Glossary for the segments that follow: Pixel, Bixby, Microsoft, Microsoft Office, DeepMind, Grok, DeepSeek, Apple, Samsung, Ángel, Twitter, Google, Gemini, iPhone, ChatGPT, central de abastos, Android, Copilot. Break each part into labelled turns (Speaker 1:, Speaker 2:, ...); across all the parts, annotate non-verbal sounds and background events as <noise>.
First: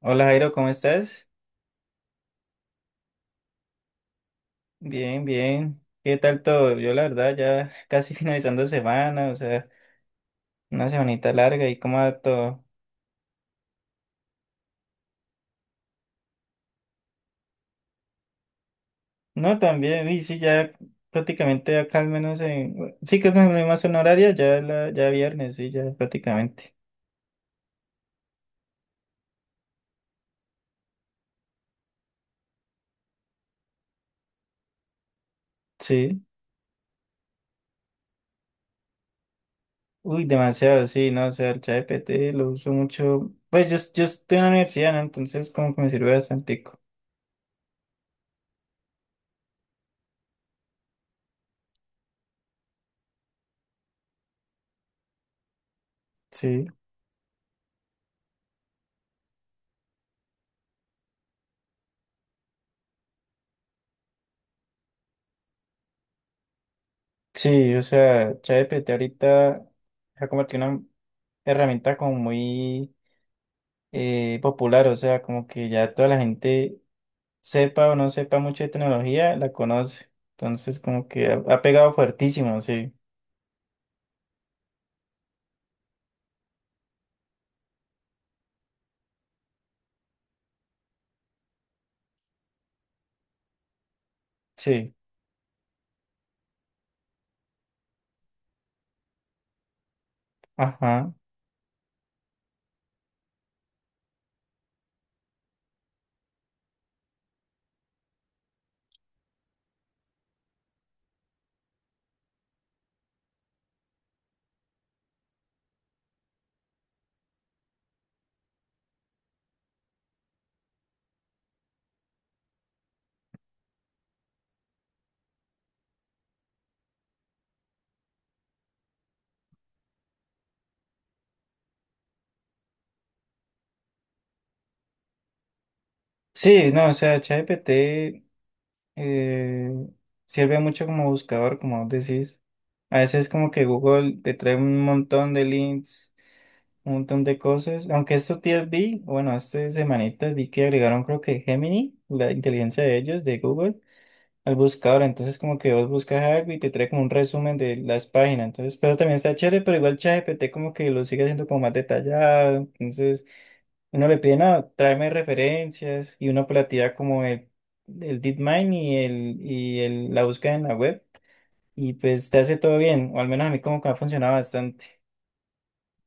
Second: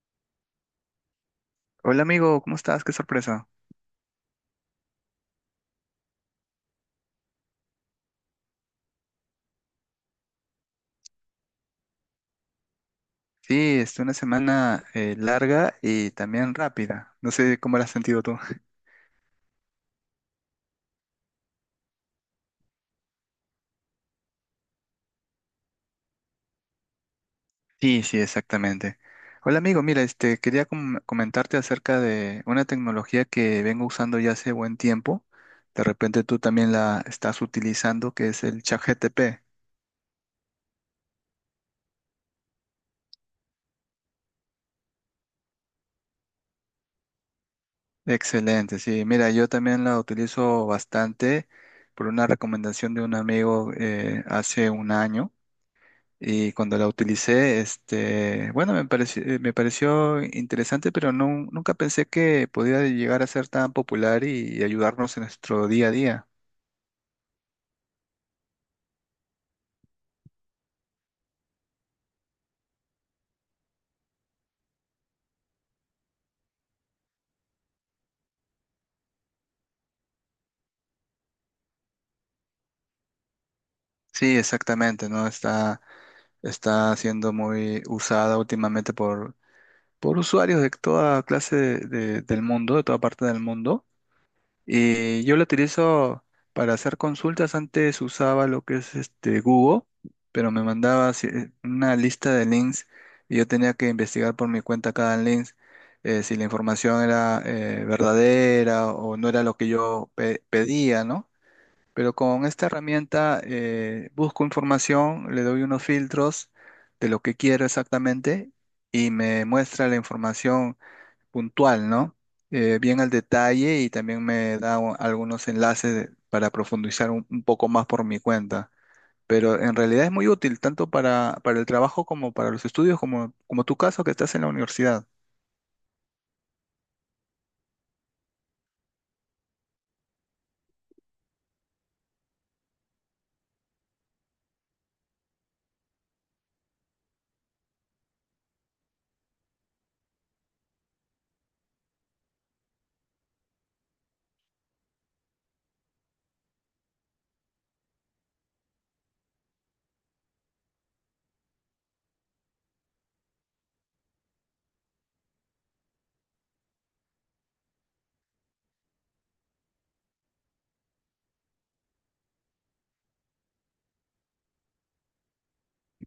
Speaker 1: Hola Jairo, ¿cómo estás?
Speaker 2: Hola amigo, ¿cómo estás? Qué sorpresa.
Speaker 1: Bien, bien. ¿Qué tal todo? Yo la verdad ya <laughs> casi finalizando semana, o sea, una semanita larga y cómo va todo.
Speaker 2: Sí, es una semana larga y también rápida. No sé cómo la has sentido tú.
Speaker 1: No, también, y sí, ya prácticamente acá al menos en... Sí que es la misma zona horaria, ya, ya viernes, sí, ya prácticamente.
Speaker 2: Sí, sí, exactamente. Hola amigo, mira, este quería comentarte acerca de una tecnología que vengo usando ya hace buen tiempo. De
Speaker 1: Sí.
Speaker 2: repente tú también la estás utilizando, que es el ChatGPT.
Speaker 1: Uy, demasiado, sí, no, o sea, el ChatGPT lo uso mucho. Pues yo estoy en la universidad, ¿no? Entonces como que me sirve bastante.
Speaker 2: Excelente, sí. Mira, yo también la utilizo bastante por una recomendación de un amigo hace un año. Y
Speaker 1: Sí.
Speaker 2: cuando la utilicé, este, bueno, me pareció interesante, pero no, nunca pensé que podía llegar a ser tan popular y ayudarnos en nuestro día a día.
Speaker 1: Sí, o sea, ChatGPT ahorita se ha convertido en una herramienta como muy popular, o sea, como que ya toda la gente sepa o no sepa mucho de tecnología, la conoce. Entonces, como que ha pegado fuertísimo, sí,
Speaker 2: Sí, exactamente, ¿no? Está siendo muy usada últimamente por usuarios de toda clase del mundo, de toda parte del mundo.
Speaker 1: sí,
Speaker 2: Y yo lo utilizo para hacer consultas. Antes usaba lo que es este Google, pero me mandaba
Speaker 1: ajá.
Speaker 2: así, una lista de links y yo tenía que investigar por mi cuenta cada link, si la información era verdadera o no era lo que yo pedía, ¿no? Pero con esta herramienta busco información, le doy unos filtros de lo que quiero exactamente y me muestra la información puntual, ¿no? Bien al detalle y también me da algunos enlaces para profundizar un poco más por mi cuenta. Pero en realidad es muy útil tanto para el trabajo como para los estudios, como tu caso que estás en la universidad.
Speaker 1: Sí, no, o sea, ChatGPT eh, sirve mucho como buscador, como vos decís. A veces como que Google te trae un montón de links, un montón de cosas. Aunque estos días vi, bueno, estas semanitas vi que agregaron creo que Gemini, la inteligencia de ellos, de Google al buscador. Entonces, como que vos buscas algo y te trae como un resumen de las páginas. Entonces, pero también está chévere, pero igual ChatGPT como que lo sigue haciendo como más detallado. Entonces, uno le pide, no, tráeme referencias y una operativa como el DeepMind y la búsqueda en la web. Y pues te hace todo bien, o al menos a mí como que ha funcionado bastante.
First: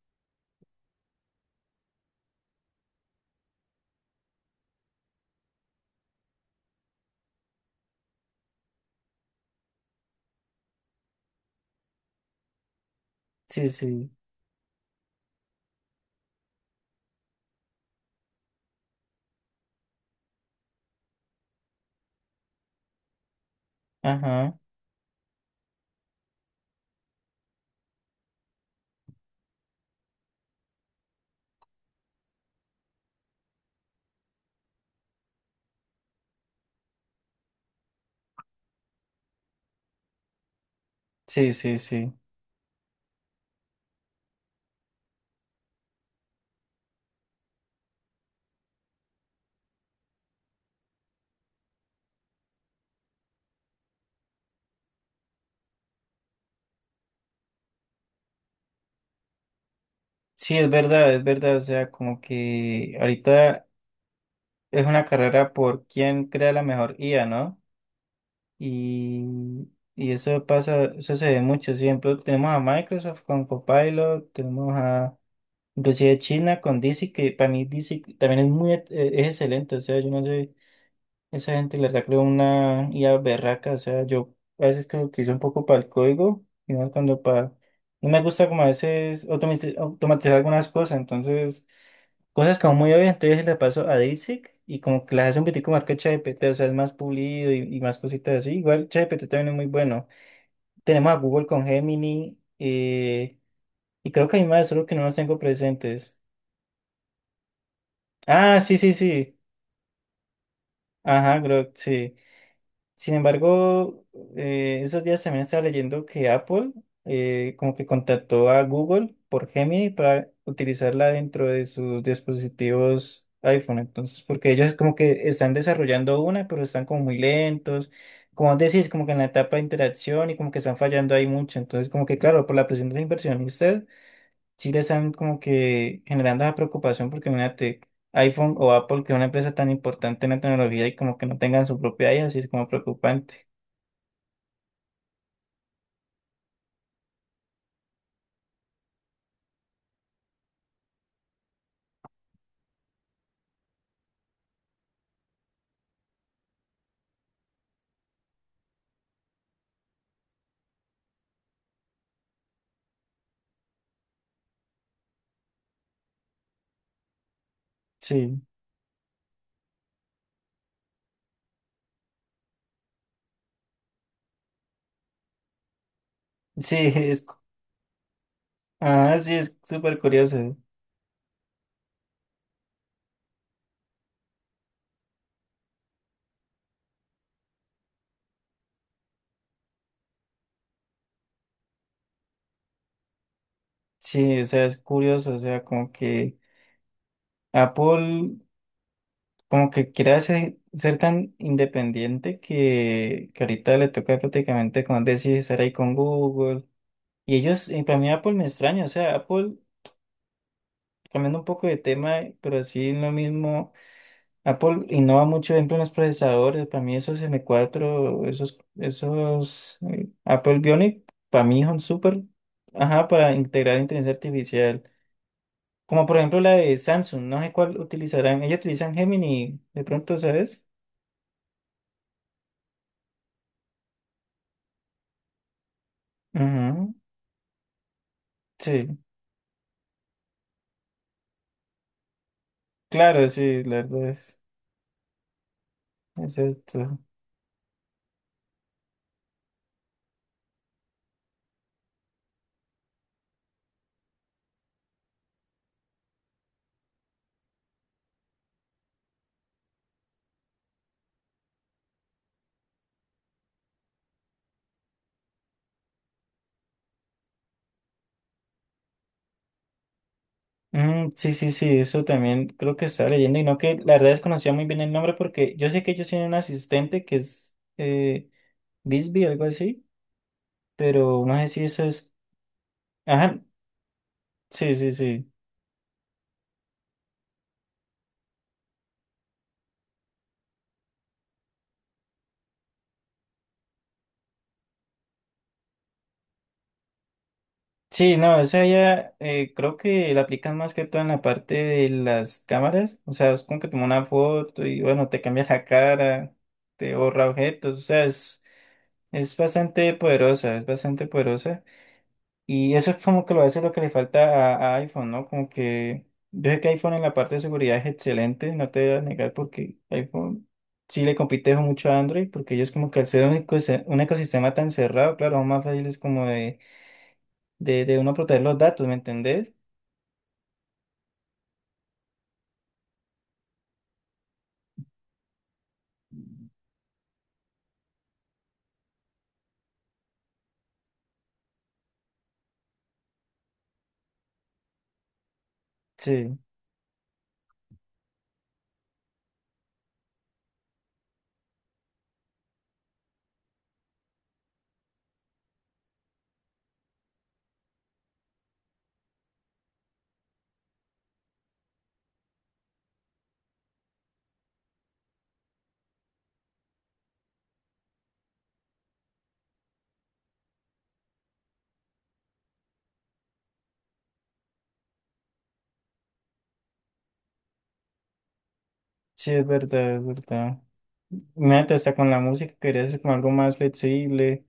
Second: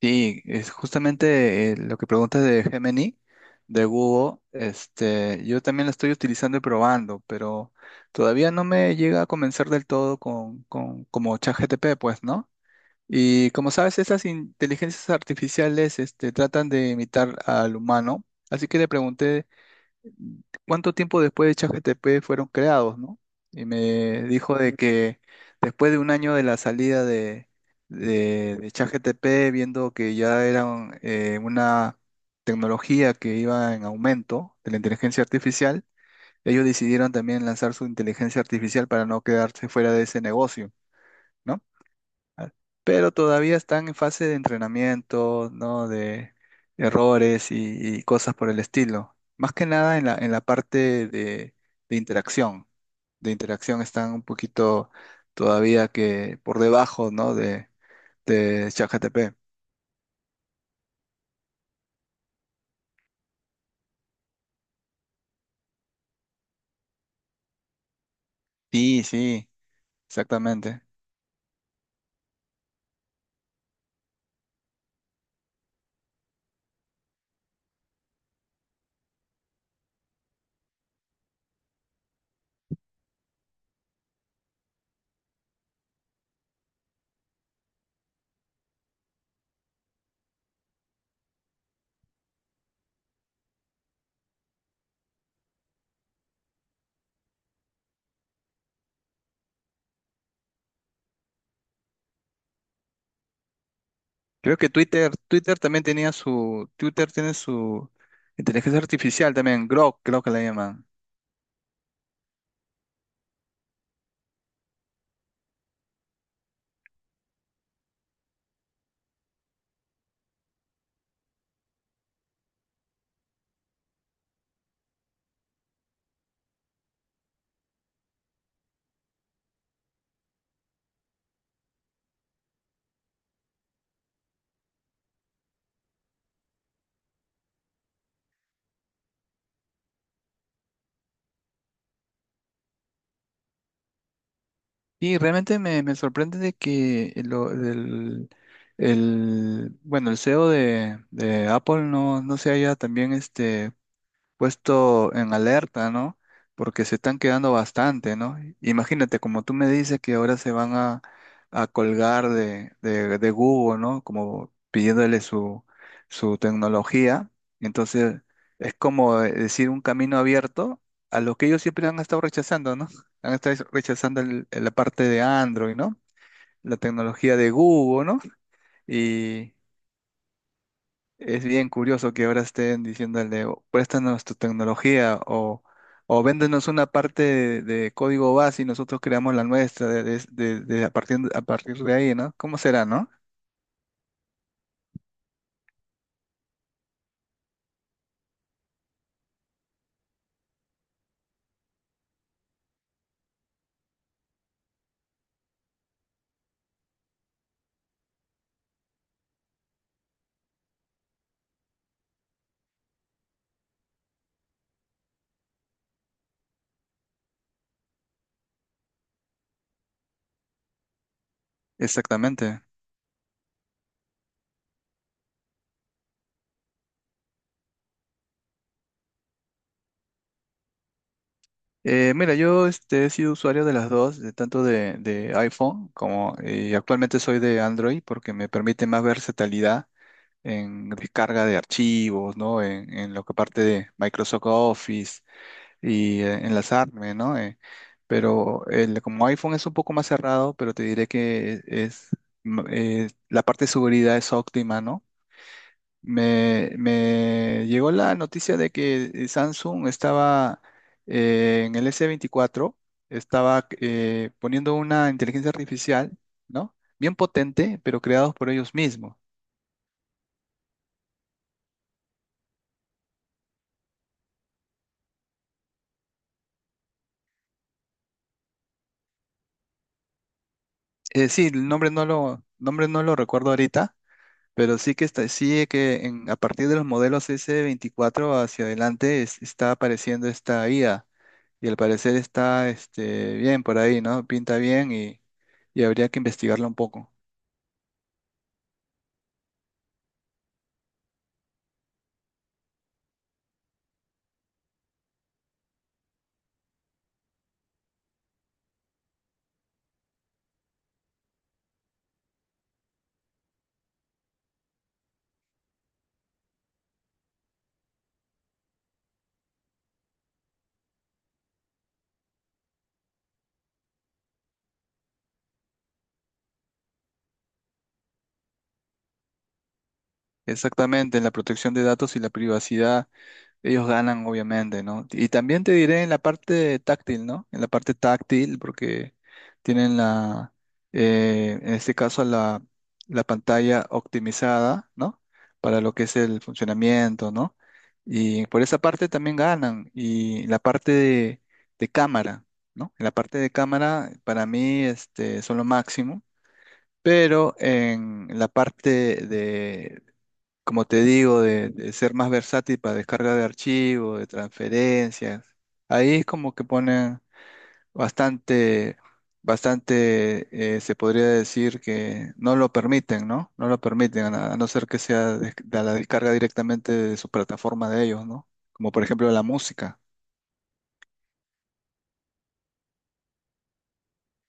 Speaker 2: Sí, es justamente lo que preguntas de Gemini, de Google. Este, yo también la estoy utilizando y probando, pero todavía no me llega a convencer del todo con como ChatGPT, pues, ¿no? Y
Speaker 1: Sí,
Speaker 2: como sabes,
Speaker 1: sí.
Speaker 2: esas inteligencias artificiales, este, tratan de imitar al humano. Así que le pregunté cuánto tiempo después de ChatGPT fueron creados, ¿no? Y me
Speaker 1: Ajá.
Speaker 2: dijo de que después de un año de la salida de ChatGPT, viendo que ya era una tecnología que iba en aumento de la inteligencia artificial, ellos decidieron también lanzar su inteligencia artificial para no quedarse fuera de ese negocio,
Speaker 1: Sí,
Speaker 2: ¿no?
Speaker 1: sí, sí.
Speaker 2: Ah, pero todavía están en fase de entrenamiento, ¿no? De errores y cosas por el estilo. Más que nada en la parte de interacción. De interacción están un poquito todavía que por debajo, ¿no? De ChatGPT.
Speaker 1: Sí, es verdad, es verdad. O sea, como que ahorita es una carrera por quién crea la mejor IA, ¿no?
Speaker 2: Sí, sí,
Speaker 1: Y, y eso
Speaker 2: exactamente.
Speaker 1: pasa, eso se ve mucho. Siempre tenemos a Microsoft con Copilot, tenemos a inclusive China con DeepSeek, que para mí DeepSeek también es muy, es excelente. O sea, yo no sé. Esa gente le saca una IA berraca, o sea, yo a veces creo que hice un poco para el código, y no cuando para... No me gusta como a veces automatizar algunas cosas, entonces, cosas como muy obvias, entonces le paso a DeepSeek y como que las hace un poquitico más que ChatGPT, o sea, es más pulido y más cositas así. Igual ChatGPT también es muy bueno. Tenemos a Google con Gemini, y creo que hay
Speaker 2: Creo
Speaker 1: más,
Speaker 2: que
Speaker 1: solo que no
Speaker 2: Twitter,
Speaker 1: los tengo
Speaker 2: Twitter también
Speaker 1: presentes.
Speaker 2: Twitter tiene su
Speaker 1: Ah, sí,
Speaker 2: inteligencia
Speaker 1: sí,
Speaker 2: artificial
Speaker 1: sí.
Speaker 2: también, Grok, creo que la llaman.
Speaker 1: Ajá, creo, sí. Sin embargo, esos días también estaba leyendo que Apple como que contactó a Google por Gemini para utilizarla dentro de sus dispositivos iPhone. Entonces, porque ellos como que están desarrollando una, pero están como muy lentos. Como decís, como que en la etapa de interacción y como que están fallando ahí mucho. Entonces, como que claro, por la presión de los inversionistas sí le están como que generando esa preocupación porque imagínate, iPhone o Apple, que es una empresa tan importante en la tecnología y como que no tengan su propia IA, sí es como preocupante.
Speaker 2: Y realmente me sorprende de que bueno, el CEO de Apple, no se haya también este, puesto en alerta, ¿no? Porque se están quedando bastante, ¿no? Imagínate, como tú me dices que ahora se van a colgar de Google, ¿no? Como pidiéndole su tecnología. Entonces,
Speaker 1: Sí,
Speaker 2: es como decir un camino abierto a lo que ellos siempre han estado rechazando, ¿no? Han estado rechazando la parte de Android, ¿no?
Speaker 1: sí,
Speaker 2: La
Speaker 1: <laughs>
Speaker 2: tecnología de Google, ¿no?
Speaker 1: ah, sí, es súper curioso.
Speaker 2: Es bien curioso que ahora estén diciéndole: "O préstanos tu tecnología, o véndenos una parte de código base y nosotros creamos la nuestra a partir de ahí". ¿No? ¿Cómo será, no?
Speaker 1: Sí, o sea, es curioso, o sea, como que Apple como que quiere ser tan independiente que ahorita le toca prácticamente, como decir, estar ahí con Google. Y ellos, y para mí Apple me extraña, o sea, Apple, cambiando un poco de tema, pero así en lo mismo. Apple innova mucho, por ejemplo, en los procesadores. Para mí esos M4, esos Apple Bionic, para mí son súper,
Speaker 2: Exactamente.
Speaker 1: ajá, para integrar inteligencia artificial. Como por ejemplo la de Samsung, no sé cuál utilizarán. Ellos utilizan Gemini, de pronto, ¿sabes?
Speaker 2: Mira, yo este, he sido usuario de las dos, tanto de iPhone, como y
Speaker 1: Ujú,
Speaker 2: actualmente soy de Android porque me permite
Speaker 1: sí,
Speaker 2: más versatilidad en descarga de archivos, ¿no? En lo
Speaker 1: claro,
Speaker 2: que parte
Speaker 1: sí, la
Speaker 2: de
Speaker 1: verdad es,
Speaker 2: Microsoft Office y
Speaker 1: exacto.
Speaker 2: enlazarme, ¿no? Pero el, como iPhone es un poco más cerrado, pero te diré que la parte de seguridad es óptima, ¿no? Me llegó la noticia de que Samsung estaba, en el S24, estaba poniendo una inteligencia artificial, ¿no? Bien potente, pero creados por ellos mismos.
Speaker 1: Mm, sí, sí, sí, eso también creo que estaba leyendo y no que la verdad desconocía muy bien el nombre porque yo sé que ellos tienen un asistente que es Bixby, algo así, pero no sé
Speaker 2: Sí,
Speaker 1: si
Speaker 2: el
Speaker 1: eso es...
Speaker 2: nombre no lo
Speaker 1: Ajá,
Speaker 2: recuerdo ahorita.
Speaker 1: sí,
Speaker 2: Pero
Speaker 1: sí,
Speaker 2: sí que está,
Speaker 1: sí.
Speaker 2: sí que en- a partir de los modelos S24 hacia adelante está apareciendo esta IA y al parecer está este, bien por ahí, ¿no? Pinta bien y habría que investigarla un poco.
Speaker 1: Sí, no, esa ya creo que la aplican más que todo en la parte de las cámaras. O sea, es como que toma una foto y bueno, te cambias la cara, te borra objetos. O sea, es bastante poderosa, es bastante poderosa. Y eso es como que a veces lo que le falta a iPhone, ¿no? Como que yo sé que iPhone en la parte de seguridad es excelente, no te voy a negar porque iPhone sí le compite mucho a Android, porque ellos como que al ser un ecosistema tan cerrado, claro, aún más fácil es como de, de uno proteger los datos, ¿me entendés?
Speaker 2: Exactamente, en la protección de datos y la privacidad. Ellos ganan, obviamente, ¿no? Y también te diré en la parte táctil, ¿no? En la parte táctil, porque tienen en este caso, la pantalla optimizada, ¿no? Para lo que es
Speaker 1: Sí,
Speaker 2: el funcionamiento, ¿no? Y por esa parte también ganan. Y la parte de cámara, ¿no? En la parte de cámara, para mí, este, son lo máximo. Pero en la parte, como te digo, de ser más versátil para descarga de archivos, de transferencias. Ahí es como que ponen bastante, bastante, se podría decir que no lo permiten, ¿no? No lo permiten, a no ser que sea de la descarga directamente de su plataforma de ellos, ¿no? Como por ejemplo
Speaker 1: sí,
Speaker 2: la
Speaker 1: es verdad,
Speaker 2: música.
Speaker 1: es verdad. Imagínate hasta con la música, querías hacer como algo más flexible,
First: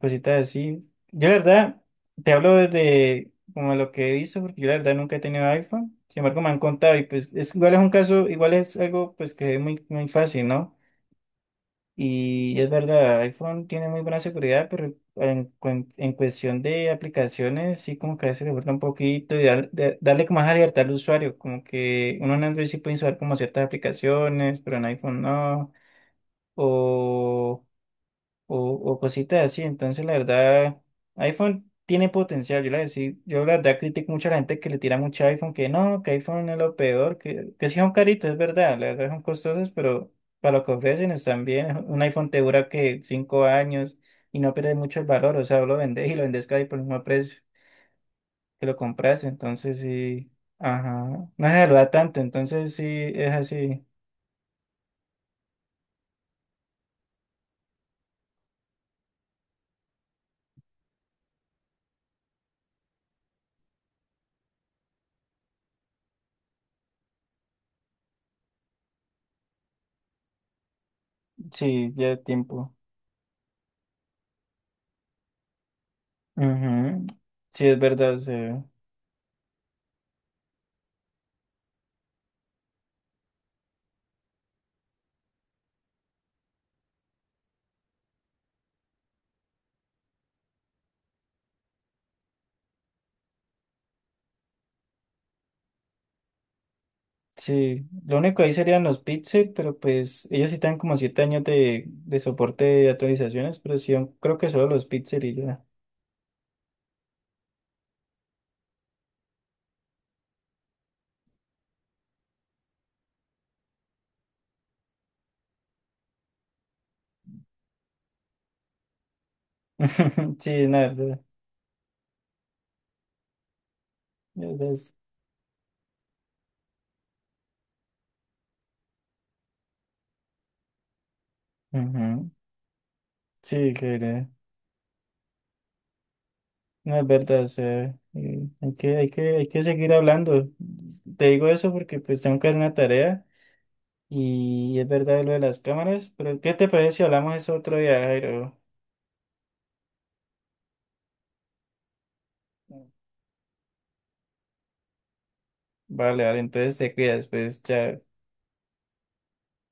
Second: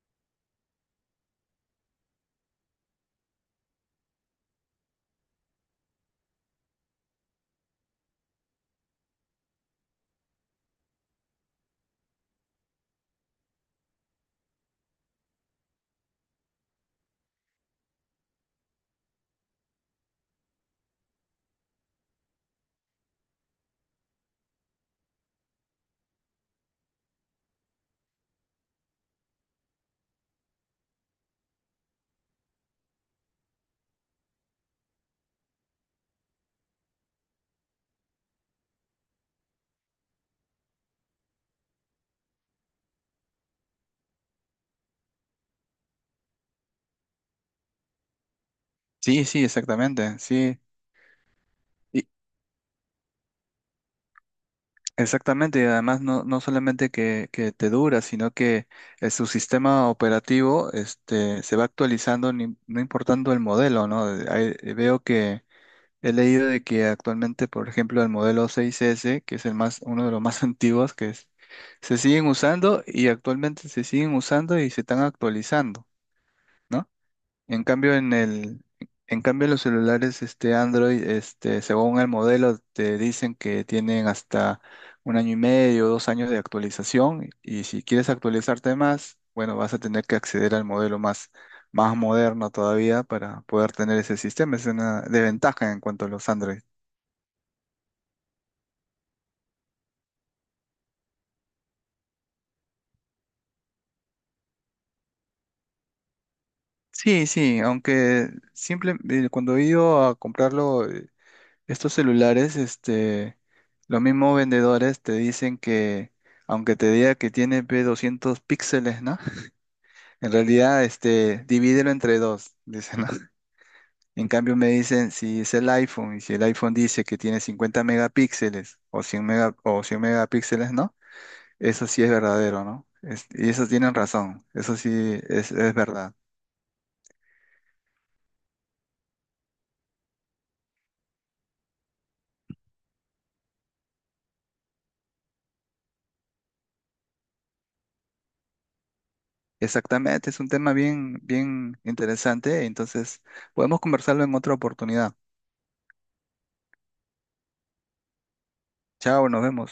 Speaker 1: cositas así. Yo la verdad, te hablo desde como lo que he visto, porque yo la verdad nunca he tenido iPhone. Sin embargo, me han contado y pues es, igual es un caso, igual es algo pues que es muy, muy fácil, ¿no? Y es verdad, iPhone tiene muy buena seguridad, pero en cuestión de aplicaciones sí como que a veces le falta un poquito y darle como más libertad al usuario, como que uno en Android sí puede instalar como ciertas aplicaciones, pero en iPhone no. O o cositas así. Entonces, la verdad, iPhone tiene potencial. Yo la verdad critico mucho a la gente que le tira mucho a iPhone, que no, que iPhone es lo peor, que sí son caritos, es verdad, la verdad son costosos, pero para lo que ofrecen están bien. <laughs> Un iPhone te dura que 5 años y no pierde mucho el valor, o sea, vos lo vendés y lo vendés casi por el mismo precio que lo compras,
Speaker 2: Sí,
Speaker 1: entonces sí.
Speaker 2: sí.
Speaker 1: Ajá, no se saluda tanto, entonces sí, es así,
Speaker 2: Exactamente, y además no solamente que te dura, sino que su sistema operativo este, se va actualizando, no importando el modelo, ¿no? Veo que he leído de que actualmente, por ejemplo, el modelo 6S, que es uno de los más <laughs> antiguos,
Speaker 1: sí,
Speaker 2: se
Speaker 1: ya
Speaker 2: siguen
Speaker 1: tiempo.
Speaker 2: usando, y se están actualizando, ¿no?
Speaker 1: Ujú.
Speaker 2: En
Speaker 1: Sí, es
Speaker 2: cambio,
Speaker 1: verdad, sí.
Speaker 2: los celulares este Android, este, según el modelo, te dicen que tienen hasta un año y medio, 2 años de actualización. Y si quieres actualizarte más, bueno, vas a tener que acceder al modelo más moderno todavía para poder tener ese sistema. Es una desventaja en cuanto a los Android.
Speaker 1: Sí, lo único ahí serían los Pixel, pero pues ellos sí tienen como 7 años de, soporte de actualizaciones, pero sí, yo creo que solo los Pixel y ya.
Speaker 2: Sí, sí, aunque simple, cuando he ido a comprarlo. Estos celulares, este, los mismos vendedores te dicen que, aunque te diga que tiene pues, 200 píxeles, ¿no? En
Speaker 1: <laughs> Sí, la
Speaker 2: realidad,
Speaker 1: verdad.
Speaker 2: este, divídelo entre dos, dicen, ¿no? <laughs> En
Speaker 1: la
Speaker 2: cambio me
Speaker 1: verdad es-
Speaker 2: dicen si es el iPhone, y si el iPhone dice que tiene 50 megapíxeles o 100 megapíxeles, ¿no? Eso sí es
Speaker 1: Ujú.
Speaker 2: verdadero, ¿no? Y eso
Speaker 1: Sí,
Speaker 2: tienen razón, eso sí es verdad.
Speaker 1: no es verdad, o sea, hay que seguir hablando. Te digo eso porque pues tengo que hacer una tarea y es verdad lo de las cámaras, pero ¿qué te parece si hablamos eso otro día, Jairo?
Speaker 2: Exactamente, es un tema bien, bien interesante, entonces podemos conversarlo en otra oportunidad.
Speaker 1: Vale, vale, entonces te cuidas, pues, chao.
Speaker 2: Chao, nos vemos.